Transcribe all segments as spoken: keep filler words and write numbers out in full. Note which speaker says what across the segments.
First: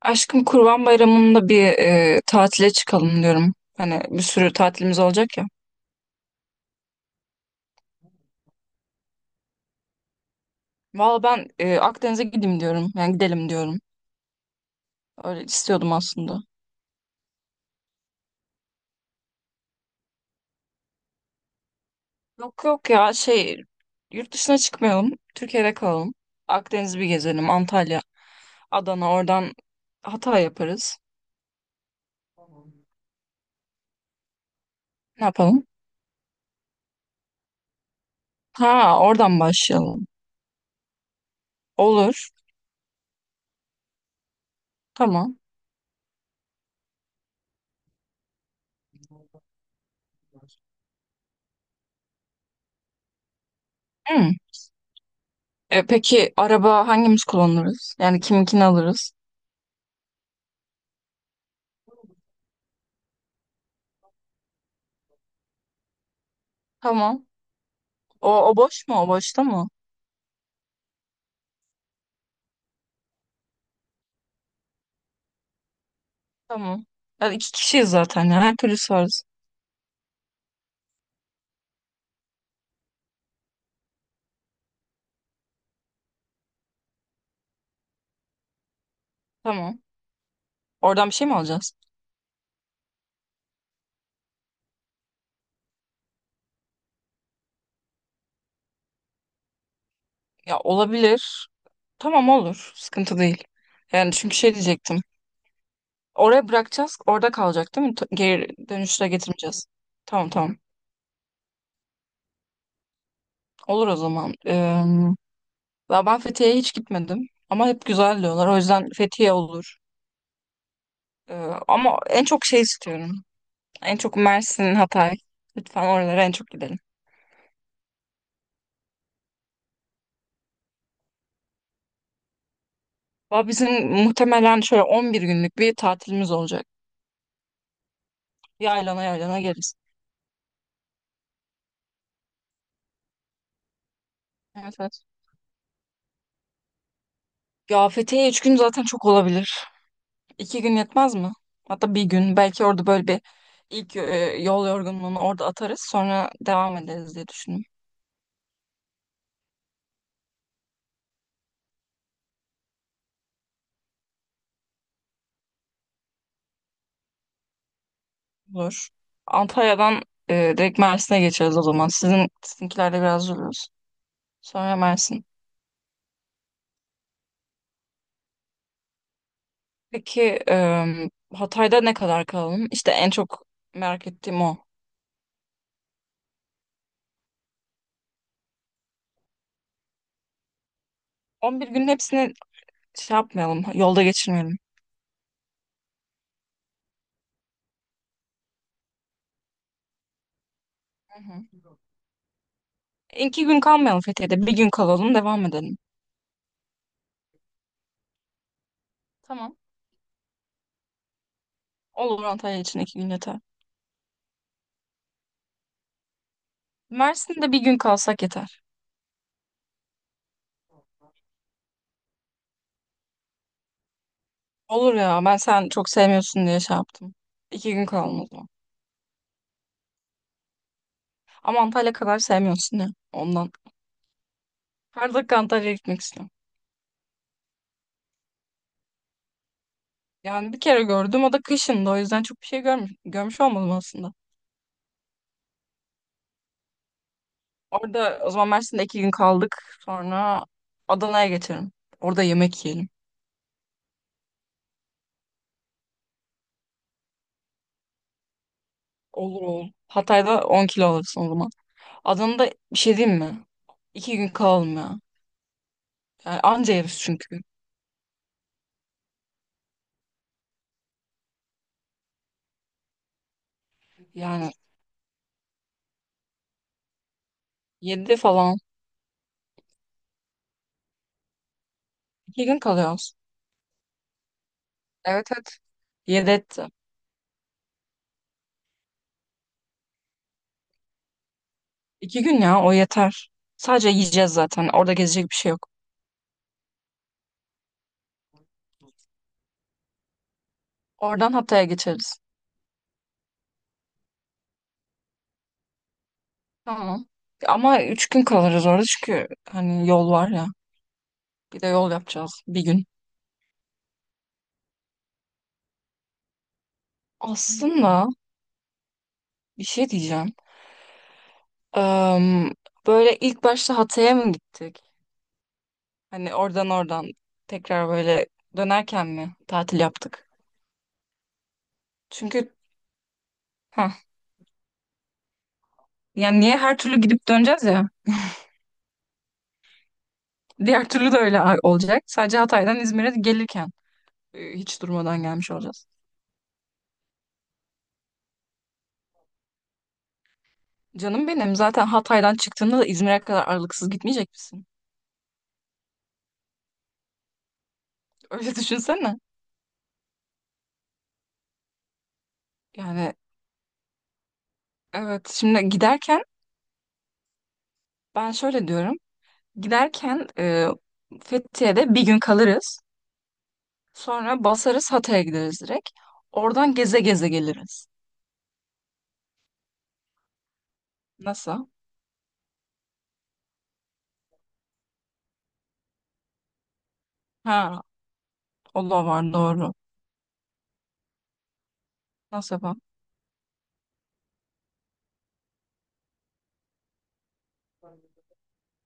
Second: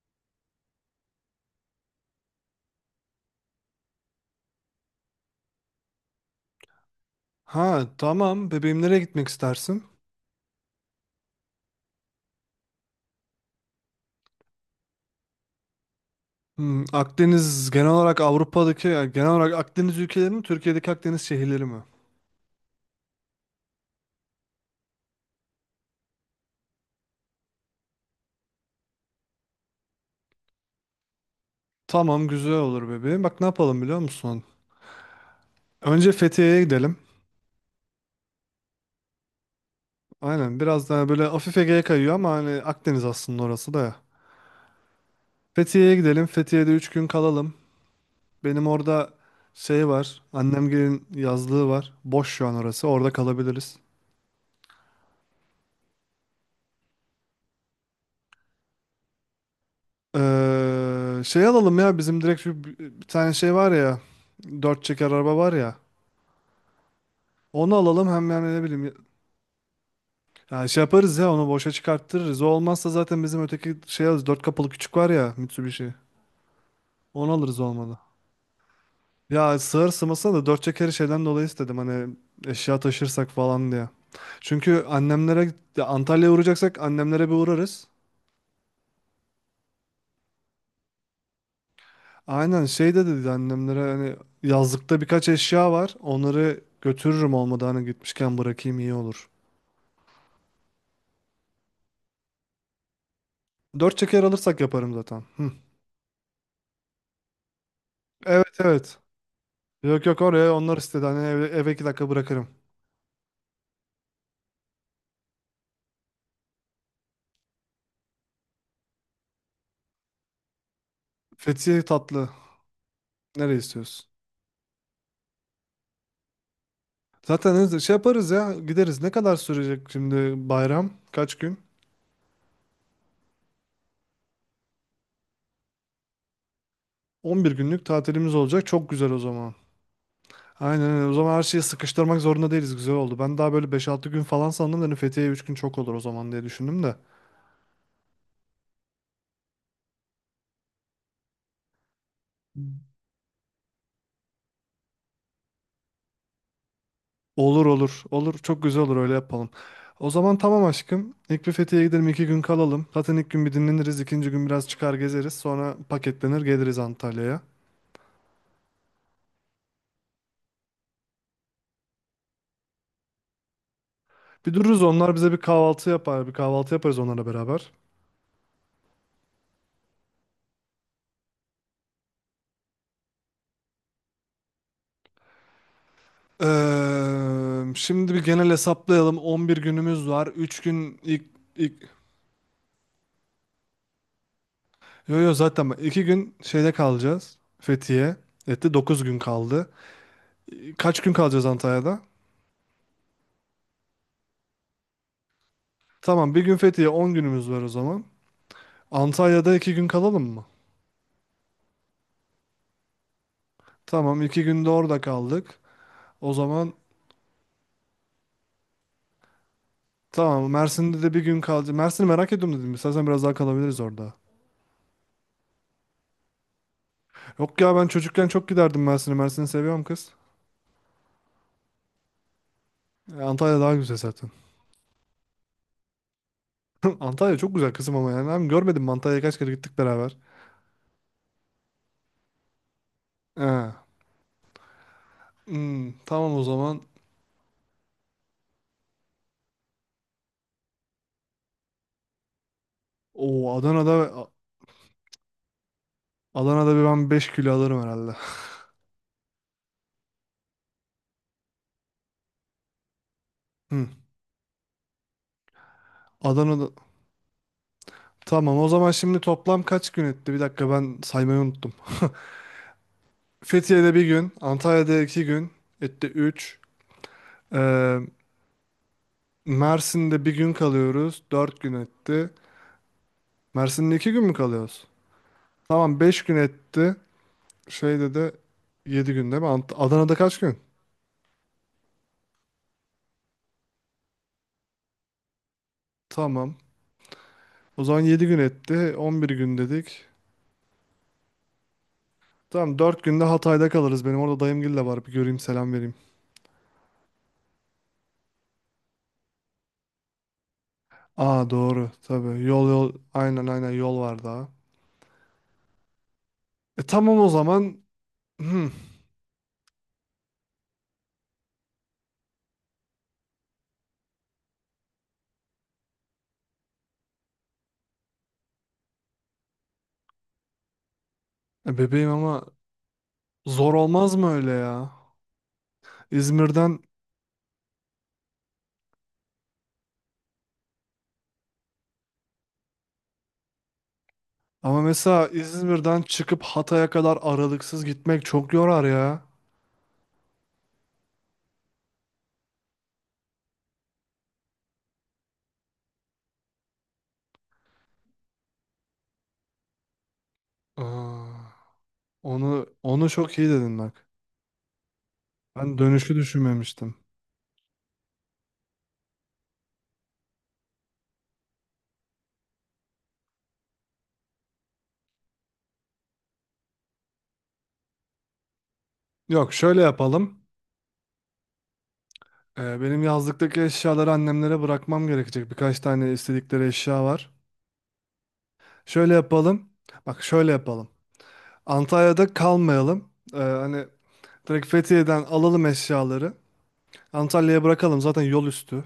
Speaker 1: Aşkım Kurban Bayramı'nda bir e, tatile çıkalım diyorum. Hani bir sürü tatilimiz olacak ya.
Speaker 2: Ha tamam. Bebeğim nereye gitmek istersin?
Speaker 1: Valla ben e, Akdeniz'e gideyim diyorum. Yani gidelim diyorum. Öyle istiyordum aslında.
Speaker 2: Hmm, Akdeniz genel olarak Avrupa'daki yani genel olarak Akdeniz ülkeleri mi Türkiye'deki Akdeniz şehirleri mi?
Speaker 1: Yok yok ya şey yurt dışına çıkmayalım. Türkiye'de kalalım. Akdeniz'i bir gezelim. Antalya, Adana, oradan Hatay yaparız.
Speaker 2: Tamam güzel olur bebeğim. Bak ne yapalım biliyor musun?
Speaker 1: Ne yapalım?
Speaker 2: Önce Fethiye'ye gidelim.
Speaker 1: Ha, oradan başlayalım.
Speaker 2: Aynen biraz daha böyle hafif Ege'ye kayıyor
Speaker 1: Olur.
Speaker 2: ama hani Akdeniz aslında orası da ya.
Speaker 1: Tamam.
Speaker 2: Fethiye'ye gidelim. Fethiye'de üç gün kalalım. Benim orada şey var. Annemgilin yazlığı var. Boş şu an orası. Orada kalabiliriz.
Speaker 1: Hı. E, peki araba hangimiz kullanırız? Yani kiminkini alırız?
Speaker 2: Ee, şey alalım ya, bizim direkt şu bir bir tane şey var ya, dört çeker araba var ya,
Speaker 1: Tamam.
Speaker 2: onu alalım hem
Speaker 1: O,
Speaker 2: yani
Speaker 1: o
Speaker 2: ne bileyim
Speaker 1: boş
Speaker 2: ya.
Speaker 1: mu? O boşta mı?
Speaker 2: Şey yaparız ya, onu boşa çıkarttırırız. O olmazsa zaten bizim öteki şey alırız, dört kapılı küçük var ya, Mitsubishi,
Speaker 1: Tamam.
Speaker 2: onu
Speaker 1: Ya iki
Speaker 2: alırız
Speaker 1: kişiyiz
Speaker 2: olmadı.
Speaker 1: zaten ya. Her türlü varız.
Speaker 2: Ya sığır sığmasına da dört çekeri şeyden dolayı istedim hani, eşya taşırsak falan diye, çünkü annemlere, ya Antalya'ya uğrayacaksak annemlere bir uğrarız.
Speaker 1: Tamam. Oradan bir şey mi alacağız?
Speaker 2: Aynen şey de dedi annemlere, hani yazlıkta birkaç eşya var. Onları götürürüm, olmadı hani gitmişken bırakayım iyi olur.
Speaker 1: Ya olabilir. Tamam, olur. Sıkıntı değil.
Speaker 2: Dört
Speaker 1: Yani
Speaker 2: çeker
Speaker 1: çünkü şey
Speaker 2: alırsak yaparım
Speaker 1: diyecektim.
Speaker 2: zaten. Hı.
Speaker 1: Oraya bırakacağız. Orada kalacak, değil mi? T-
Speaker 2: Evet
Speaker 1: Geri
Speaker 2: evet.
Speaker 1: dönüşte getirmeyeceğiz.
Speaker 2: Yok yok,
Speaker 1: Tamam,
Speaker 2: oraya
Speaker 1: tamam.
Speaker 2: onlar istedi. Hani eve, eve iki dakika bırakırım.
Speaker 1: Olur o zaman. Ee, ya ben Fethiye'ye hiç gitmedim. Ama hep güzel diyorlar. O yüzden Fethiye olur. Ee,
Speaker 2: Fethiye
Speaker 1: ama en
Speaker 2: tatlı.
Speaker 1: çok şey istiyorum.
Speaker 2: Nereye
Speaker 1: En
Speaker 2: istiyorsun?
Speaker 1: çok Mersin, Hatay. Lütfen oralara en çok gidelim.
Speaker 2: Zaten hızlı şey yaparız ya, gideriz. Ne kadar sürecek şimdi bayram? Kaç gün?
Speaker 1: Ama bizim muhtemelen şöyle on bir günlük bir tatilimiz olacak,
Speaker 2: On bir günlük tatilimiz olacak. Çok
Speaker 1: yaylana
Speaker 2: güzel o
Speaker 1: yaylana
Speaker 2: zaman.
Speaker 1: geliriz.
Speaker 2: Aynen öyle. O zaman her şeyi sıkıştırmak zorunda değiliz. Güzel oldu. Ben daha böyle beş altı gün falan
Speaker 1: Evet,
Speaker 2: sandım. Hani
Speaker 1: evet.
Speaker 2: Fethiye üç gün çok olur o zaman diye düşündüm de.
Speaker 1: Ya Fethiye üç gün zaten çok olabilir. İki gün yetmez mi? Hatta bir gün. Belki orada böyle bir ilk e, yol yorgunluğunu orada atarız. Sonra devam ederiz diye düşündüm.
Speaker 2: Olur olur. Olur. Çok güzel olur, öyle yapalım. O zaman tamam aşkım. İlk bir Fethiye'ye gidelim. iki gün kalalım. Zaten ilk gün bir dinleniriz. İkinci gün biraz çıkar gezeriz. Sonra paketlenir geliriz Antalya'ya.
Speaker 1: Olur. Antalya'dan e, direkt Mersin'e geçeriz o zaman. Sizin sizinkilerde biraz dururuz.
Speaker 2: Bir
Speaker 1: Sonra
Speaker 2: dururuz, onlar
Speaker 1: Mersin.
Speaker 2: bize bir kahvaltı yapar. Bir kahvaltı yaparız onlarla beraber.
Speaker 1: Peki e, Hatay'da ne kadar kalalım? İşte en çok merak ettiğim o.
Speaker 2: Ee, şimdi bir genel hesaplayalım. On bir günümüz var. Üç gün ilk...
Speaker 1: On bir
Speaker 2: ilk...
Speaker 1: günün hepsini şey yapmayalım. Yolda geçirmeyelim.
Speaker 2: Yo yo, zaten bak, iki gün şeyde kalacağız. Fethiye. Etti, dokuz gün kaldı. Kaç gün
Speaker 1: Hı hı.
Speaker 2: kalacağız Antalya'da?
Speaker 1: İki gün kalmayalım Fethiye'de. Bir gün kalalım, devam edelim.
Speaker 2: Tamam, bir gün Fethiye, on günümüz var o zaman. Antalya'da
Speaker 1: Tamam.
Speaker 2: iki gün kalalım mı?
Speaker 1: Olur, Antalya için iki gün yeter.
Speaker 2: Tamam, iki günde orada kaldık. O zaman
Speaker 1: Mersin'de bir gün kalsak yeter.
Speaker 2: tamam, Mersin'de de bir gün kalacağız. Mersin'i merak ediyorum dedim. İstersen biraz daha kalabiliriz orada.
Speaker 1: Olur, ya ben sen çok sevmiyorsun diye şey yaptım.
Speaker 2: Yok
Speaker 1: İki
Speaker 2: ya, ben
Speaker 1: gün kalalım o
Speaker 2: çocukken çok
Speaker 1: zaman.
Speaker 2: giderdim Mersin'e. Mersin'i seviyorum kız.
Speaker 1: Ama Antalya kadar sevmiyorsun ya
Speaker 2: E,
Speaker 1: ondan.
Speaker 2: Antalya daha güzel zaten.
Speaker 1: Her dakika Antalya'ya gitmek istiyorum.
Speaker 2: Antalya çok güzel kızım ama yani. Hem görmedim mi? Antalya'ya kaç kere gittik beraber.
Speaker 1: Yani bir kere gördüm, o da kışında, o yüzden çok bir şey görmüş, görmüş
Speaker 2: He.
Speaker 1: olmadım aslında.
Speaker 2: Hmm, tamam o zaman.
Speaker 1: Orada o zaman Mersin'de iki gün kaldık, sonra Adana'ya geçelim. Orada yemek yiyelim.
Speaker 2: Oo Adana'da Adana'da bir ben beş kilo alırım herhalde.
Speaker 1: Olur, olur. Hatay'da on kilo alırsın o zaman. Adana'da bir şey diyeyim mi?
Speaker 2: Hı.
Speaker 1: İki gün kalalım ya. Yani
Speaker 2: Adana'da
Speaker 1: anca yeriz çünkü.
Speaker 2: tamam, o zaman şimdi toplam kaç gün etti? Bir dakika, ben saymayı unuttum. Fethiye'de bir gün,
Speaker 1: Yani
Speaker 2: Antalya'da iki gün, etti üç. Ee,
Speaker 1: yedi falan.
Speaker 2: Mersin'de bir gün kalıyoruz, dört gün etti.
Speaker 1: İki gün kalıyoruz.
Speaker 2: Mersin'de iki gün mü kalıyoruz?
Speaker 1: Evet, evet.
Speaker 2: Tamam, beş
Speaker 1: Yedi
Speaker 2: gün
Speaker 1: etti.
Speaker 2: etti. Şeyde de yedi gün değil mi? Ant- Adana'da kaç gün?
Speaker 1: İki gün ya, o yeter. Sadece yiyeceğiz zaten. Orada gezecek bir şey yok.
Speaker 2: Tamam. O zaman yedi gün etti, on bir gün dedik.
Speaker 1: Oradan Hatay'a geçeriz.
Speaker 2: Tamam, dört günde Hatay'da kalırız. Benim orada dayımgil de var, bir göreyim, selam vereyim.
Speaker 1: Tamam. Ama üç gün kalırız orada, çünkü hani yol var ya.
Speaker 2: Aa
Speaker 1: Bir de
Speaker 2: doğru,
Speaker 1: yol
Speaker 2: tabii.
Speaker 1: yapacağız bir
Speaker 2: Yol
Speaker 1: gün.
Speaker 2: yol, aynen aynen yol var daha. E tamam o zaman.
Speaker 1: Aslında
Speaker 2: Hmm.
Speaker 1: bir şey diyeceğim. Eee, böyle ilk başta Hatay'a mı gittik? Hani oradan oradan tekrar böyle dönerken mi tatil yaptık?
Speaker 2: E, bebeğim ama
Speaker 1: Çünkü
Speaker 2: zor
Speaker 1: ha,
Speaker 2: olmaz mı öyle ya?
Speaker 1: yani niye her
Speaker 2: İzmir'den
Speaker 1: türlü gidip döneceğiz ya? Diğer türlü de öyle olacak. Sadece Hatay'dan İzmir'e gelirken e, hiç
Speaker 2: Ama
Speaker 1: durmadan
Speaker 2: mesela
Speaker 1: gelmiş olacağız.
Speaker 2: İzmir'den çıkıp Hatay'a kadar aralıksız gitmek çok yorar ya.
Speaker 1: Canım benim, zaten Hatay'dan çıktığında da İzmir'e kadar aralıksız gitmeyecek misin? Öyle düşünsene.
Speaker 2: Aa, onu onu
Speaker 1: Yani
Speaker 2: çok iyi dedin bak.
Speaker 1: evet, şimdi
Speaker 2: Ben dönüşü
Speaker 1: giderken
Speaker 2: düşünmemiştim.
Speaker 1: ben şöyle diyorum. Giderken e, Fethiye'de bir gün kalırız. Sonra basarız, Hatay'a gideriz direkt. Oradan geze geze geliriz.
Speaker 2: Yok, şöyle yapalım.
Speaker 1: Nasıl?
Speaker 2: Ee, benim yazlıktaki eşyaları annemlere bırakmam gerekecek. Birkaç tane istedikleri eşya var.
Speaker 1: Ha, o da
Speaker 2: Şöyle
Speaker 1: var,
Speaker 2: yapalım.
Speaker 1: doğru.
Speaker 2: Bak şöyle yapalım. Antalya'da
Speaker 1: Nasıl yapalım?
Speaker 2: kalmayalım. Ee, hani direkt Fethiye'den alalım eşyaları. Antalya'ya bırakalım, zaten yol üstü.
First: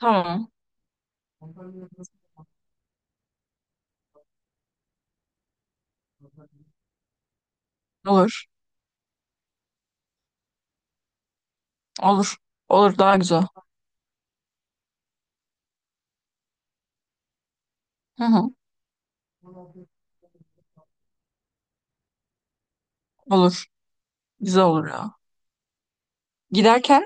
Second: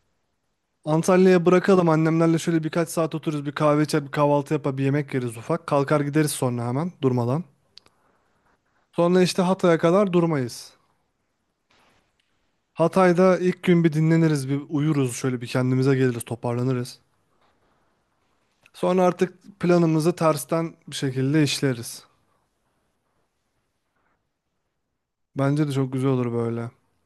Speaker 1: Tamam.
Speaker 2: Antalya'ya bırakalım, annemlerle şöyle birkaç saat otururuz, bir kahve içer, bir kahvaltı yapar, bir yemek yeriz, ufak kalkar gideriz, sonra hemen durmadan.
Speaker 1: Olur.
Speaker 2: Sonra işte Hatay'a kadar durmayız.
Speaker 1: Olur. Olur, daha
Speaker 2: Hatay'da
Speaker 1: güzel.
Speaker 2: ilk gün bir dinleniriz, bir uyuruz, şöyle bir kendimize geliriz, toparlanırız.
Speaker 1: Hı hı.
Speaker 2: Sonra artık planımızı tersten bir şekilde işleriz.
Speaker 1: Olur. Güzel olur ya.
Speaker 2: Bence de çok güzel olur böyle.
Speaker 1: Giderken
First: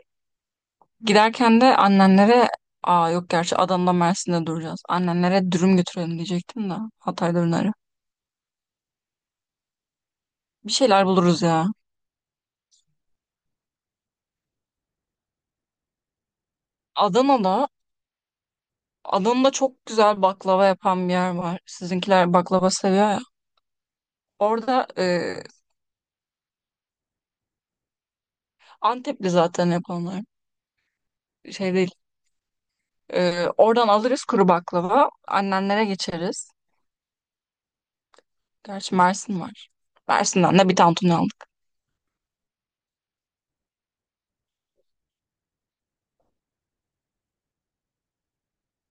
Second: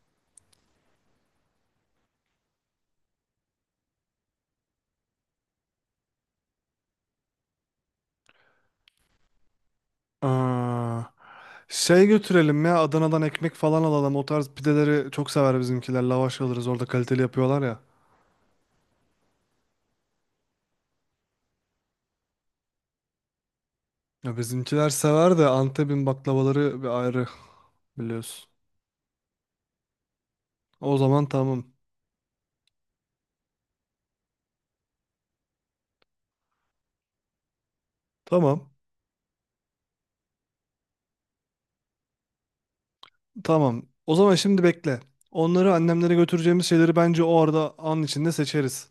Speaker 1: Giderken de annenlere, aa yok, gerçi Adana'da Mersin'de duracağız. Annenlere dürüm götürelim diyecektim de, Hatay dürümleri. Bir
Speaker 2: Aa,
Speaker 1: şeyler buluruz ya.
Speaker 2: şey götürelim ya, Adana'dan ekmek falan alalım, o tarz pideleri çok sever bizimkiler, lavaş alırız orada, kaliteli
Speaker 1: Adana'da
Speaker 2: yapıyorlar ya.
Speaker 1: Adana'da çok güzel baklava yapan bir yer var. Sizinkiler baklava seviyor ya.
Speaker 2: Ya
Speaker 1: Orada
Speaker 2: bizimkiler sever
Speaker 1: e,
Speaker 2: de Antep'in baklavaları bir ayrı. Biliyorsun.
Speaker 1: Antepli zaten yapanlar.
Speaker 2: O zaman tamam.
Speaker 1: Şey değil. E, oradan alırız kuru baklava. Annenlere geçeriz.
Speaker 2: Tamam.
Speaker 1: Gerçi Mersin var. Mersin'den de bir tantuni aldık.
Speaker 2: Tamam. O zaman şimdi bekle. Onları, annemlere götüreceğimiz şeyleri bence o arada an içinde seçeriz.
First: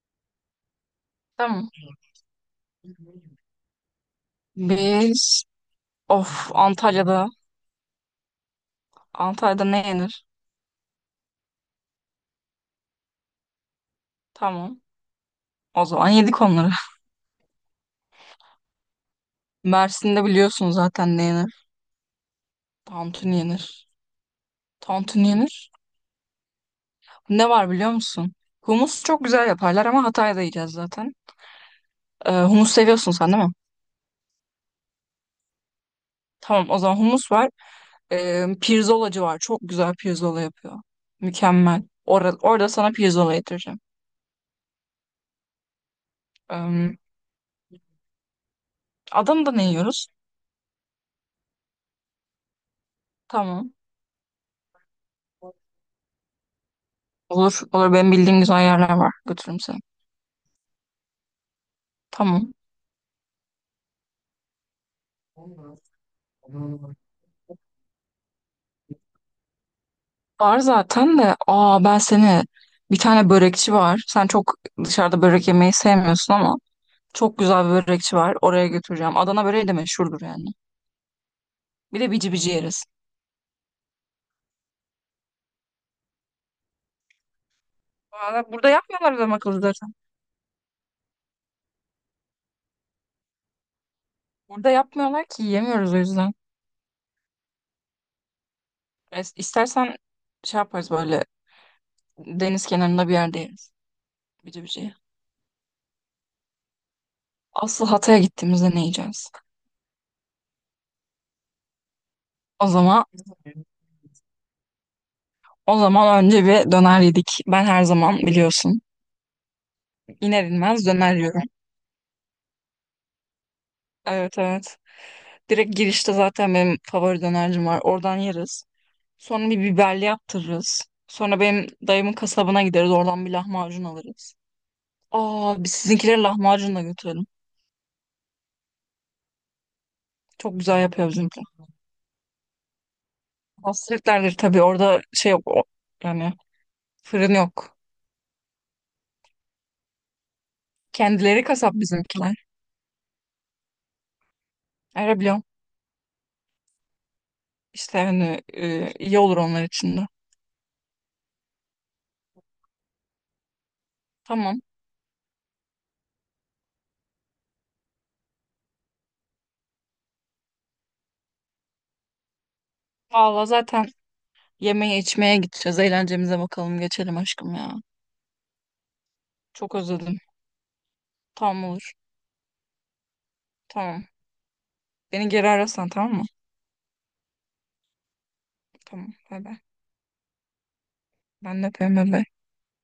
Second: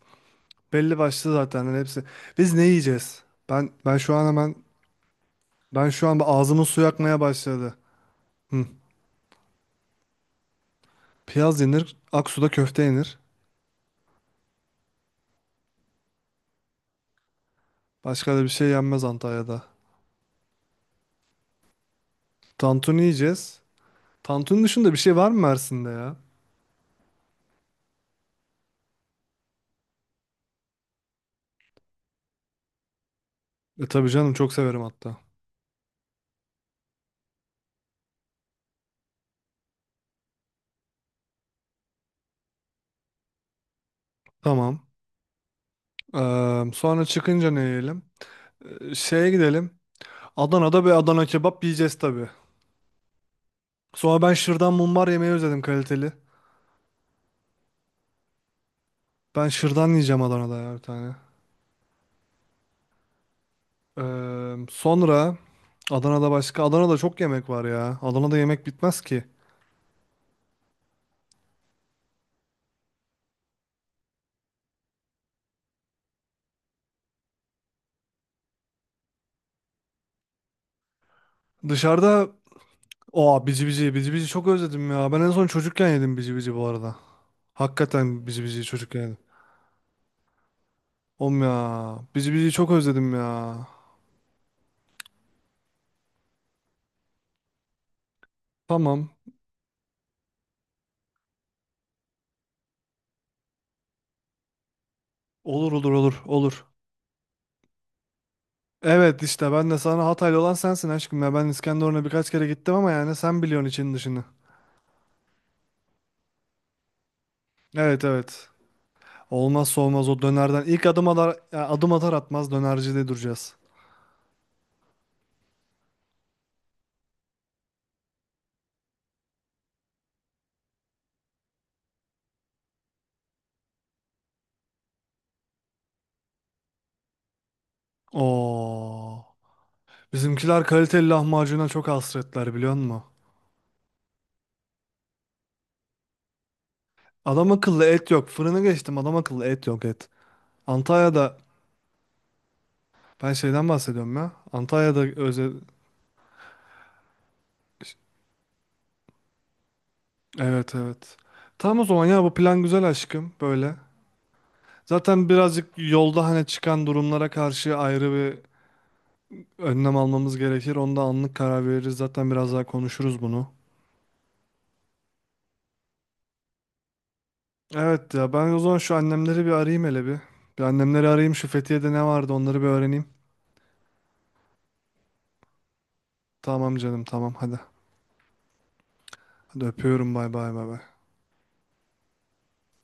Speaker 2: Belli başlı zaten
Speaker 1: Tamam.
Speaker 2: hani hepsi. Biz ne yiyeceğiz? Ben ben şu an hemen
Speaker 1: Biz,
Speaker 2: ben şu an
Speaker 1: of,
Speaker 2: ağzımın suyu akmaya
Speaker 1: Antalya'da
Speaker 2: başladı. Hı.
Speaker 1: Antalya'da ne yenir?
Speaker 2: Piyaz yenir, Aksu'da köfte yenir.
Speaker 1: Tamam. O zaman yedik onları.
Speaker 2: Başka da bir şey yenmez Antalya'da.
Speaker 1: Mersin'de biliyorsun zaten ne yenir.
Speaker 2: Tantuni
Speaker 1: Tantuni
Speaker 2: yiyeceğiz.
Speaker 1: yenir.
Speaker 2: Tantuni dışında bir şey
Speaker 1: Tantuni
Speaker 2: var mı
Speaker 1: yenir.
Speaker 2: Mersin'de ya?
Speaker 1: Ne var biliyor musun? Humus çok güzel yaparlar, ama Hatay'da yiyeceğiz zaten. Ee, humus seviyorsun sen, değil mi?
Speaker 2: E tabii canım, çok severim hatta.
Speaker 1: Tamam o zaman, humus var. Ee, pirzolacı var. Çok güzel pirzola yapıyor. Mükemmel. Orada, orada sana pirzola getireceğim.
Speaker 2: Tamam. Eee,
Speaker 1: Ee,
Speaker 2: sonra çıkınca ne yiyelim? E, şeye
Speaker 1: Adana'da ne
Speaker 2: gidelim.
Speaker 1: yiyoruz?
Speaker 2: Adana'da bir Adana kebap yiyeceğiz tabii.
Speaker 1: Tamam.
Speaker 2: Sonra ben şırdan mumbar yemeyi özledim, kaliteli.
Speaker 1: Olur, olur. Benim bildiğim güzel yerler var.
Speaker 2: Ben
Speaker 1: Götürürüm seni.
Speaker 2: şırdan yiyeceğim Adana'da ya, bir tane.
Speaker 1: Tamam.
Speaker 2: Ee, sonra Adana'da başka, Adana'da çok yemek var ya. Adana'da yemek bitmez ki.
Speaker 1: Var zaten de, aa, ben seni, bir tane börekçi var. Sen çok dışarıda börek yemeyi sevmiyorsun ama çok güzel bir börekçi var. Oraya götüreceğim. Adana böreği de meşhurdur yani. Bir de
Speaker 2: Dışarıda
Speaker 1: bici bici yeriz.
Speaker 2: o bici bici bici bici çok özledim ya. Ben en son çocukken yedim bici bici bu arada. Hakikaten bici
Speaker 1: Valla
Speaker 2: bici
Speaker 1: burada
Speaker 2: çocukken
Speaker 1: yapmıyorlar
Speaker 2: yedim.
Speaker 1: adam akıllı zaten.
Speaker 2: Oğlum ya, bici bici çok özledim ya.
Speaker 1: Burada yapmıyorlar ki, yiyemiyoruz o yüzden.
Speaker 2: Tamam.
Speaker 1: Es- İstersen şey yaparız, böyle deniz kenarında bir yerde yeriz. Bici bici.
Speaker 2: Olur olur olur olur.
Speaker 1: Asıl Hatay'a gittiğimizde ne
Speaker 2: Evet
Speaker 1: yiyeceğiz?
Speaker 2: işte, ben de sana, Hataylı olan sensin aşkım ya. Ben İskenderun'a birkaç kere
Speaker 1: O
Speaker 2: gittim ama
Speaker 1: zaman
Speaker 2: yani sen biliyorsun için dışını.
Speaker 1: o zaman önce bir döner yedik. Ben her
Speaker 2: Evet
Speaker 1: zaman,
Speaker 2: evet.
Speaker 1: biliyorsun.
Speaker 2: Olmazsa olmaz o
Speaker 1: İner
Speaker 2: dönerden. İlk
Speaker 1: inmez
Speaker 2: adım
Speaker 1: döner
Speaker 2: atar,
Speaker 1: yiyorum.
Speaker 2: yani adım atar atmaz dönercide duracağız.
Speaker 1: Evet, evet. Direkt girişte zaten benim favori dönercim var. Oradan yeriz. Sonra bir biberli yaptırırız. Sonra benim dayımın kasabına gideriz. Oradan bir lahmacun alırız. Aa, biz sizinkileri lahmacun da götürelim.
Speaker 2: Oo.
Speaker 1: Çok
Speaker 2: Bizimkiler
Speaker 1: güzel
Speaker 2: kaliteli
Speaker 1: yapıyor bizimkiler.
Speaker 2: lahmacuna çok hasretler biliyor musun?
Speaker 1: Hasretlerdir tabii. Orada şey yok. O- yani fırın
Speaker 2: Adam
Speaker 1: yok.
Speaker 2: akıllı et yok. Fırını geçtim, adam akıllı et yok, et. Antalya'da
Speaker 1: Kendileri kasap bizimkiler.
Speaker 2: ben şeyden bahsediyorum ya. Antalya'da
Speaker 1: Öyle biliyorum.
Speaker 2: özel...
Speaker 1: İşte hani e, iyi olur onlar için de.
Speaker 2: Evet evet. Tamam o zaman ya, bu plan güzel aşkım böyle.
Speaker 1: Tamam.
Speaker 2: Zaten birazcık yolda hani çıkan durumlara karşı ayrı bir önlem almamız gerekir. Onda anlık karar veririz. Zaten biraz daha konuşuruz bunu.
Speaker 1: Valla zaten yemeğe içmeye gideceğiz. Eğlencemize bakalım. Geçelim aşkım ya.
Speaker 2: Evet ya, ben o zaman şu annemleri bir
Speaker 1: Çok
Speaker 2: arayayım hele bir.
Speaker 1: özledim.
Speaker 2: Bir annemleri arayayım, şu
Speaker 1: Tamam,
Speaker 2: Fethiye'de
Speaker 1: olur.
Speaker 2: ne vardı onları bir öğreneyim.
Speaker 1: Tamam. Beni geri ararsan, tamam mı?
Speaker 2: Tamam canım, tamam, hadi.
Speaker 1: Tamam. Bay bay.
Speaker 2: Hadi öpüyorum, bay bay bay bay.
Speaker 1: Ben de öpüyorum. Bay bay.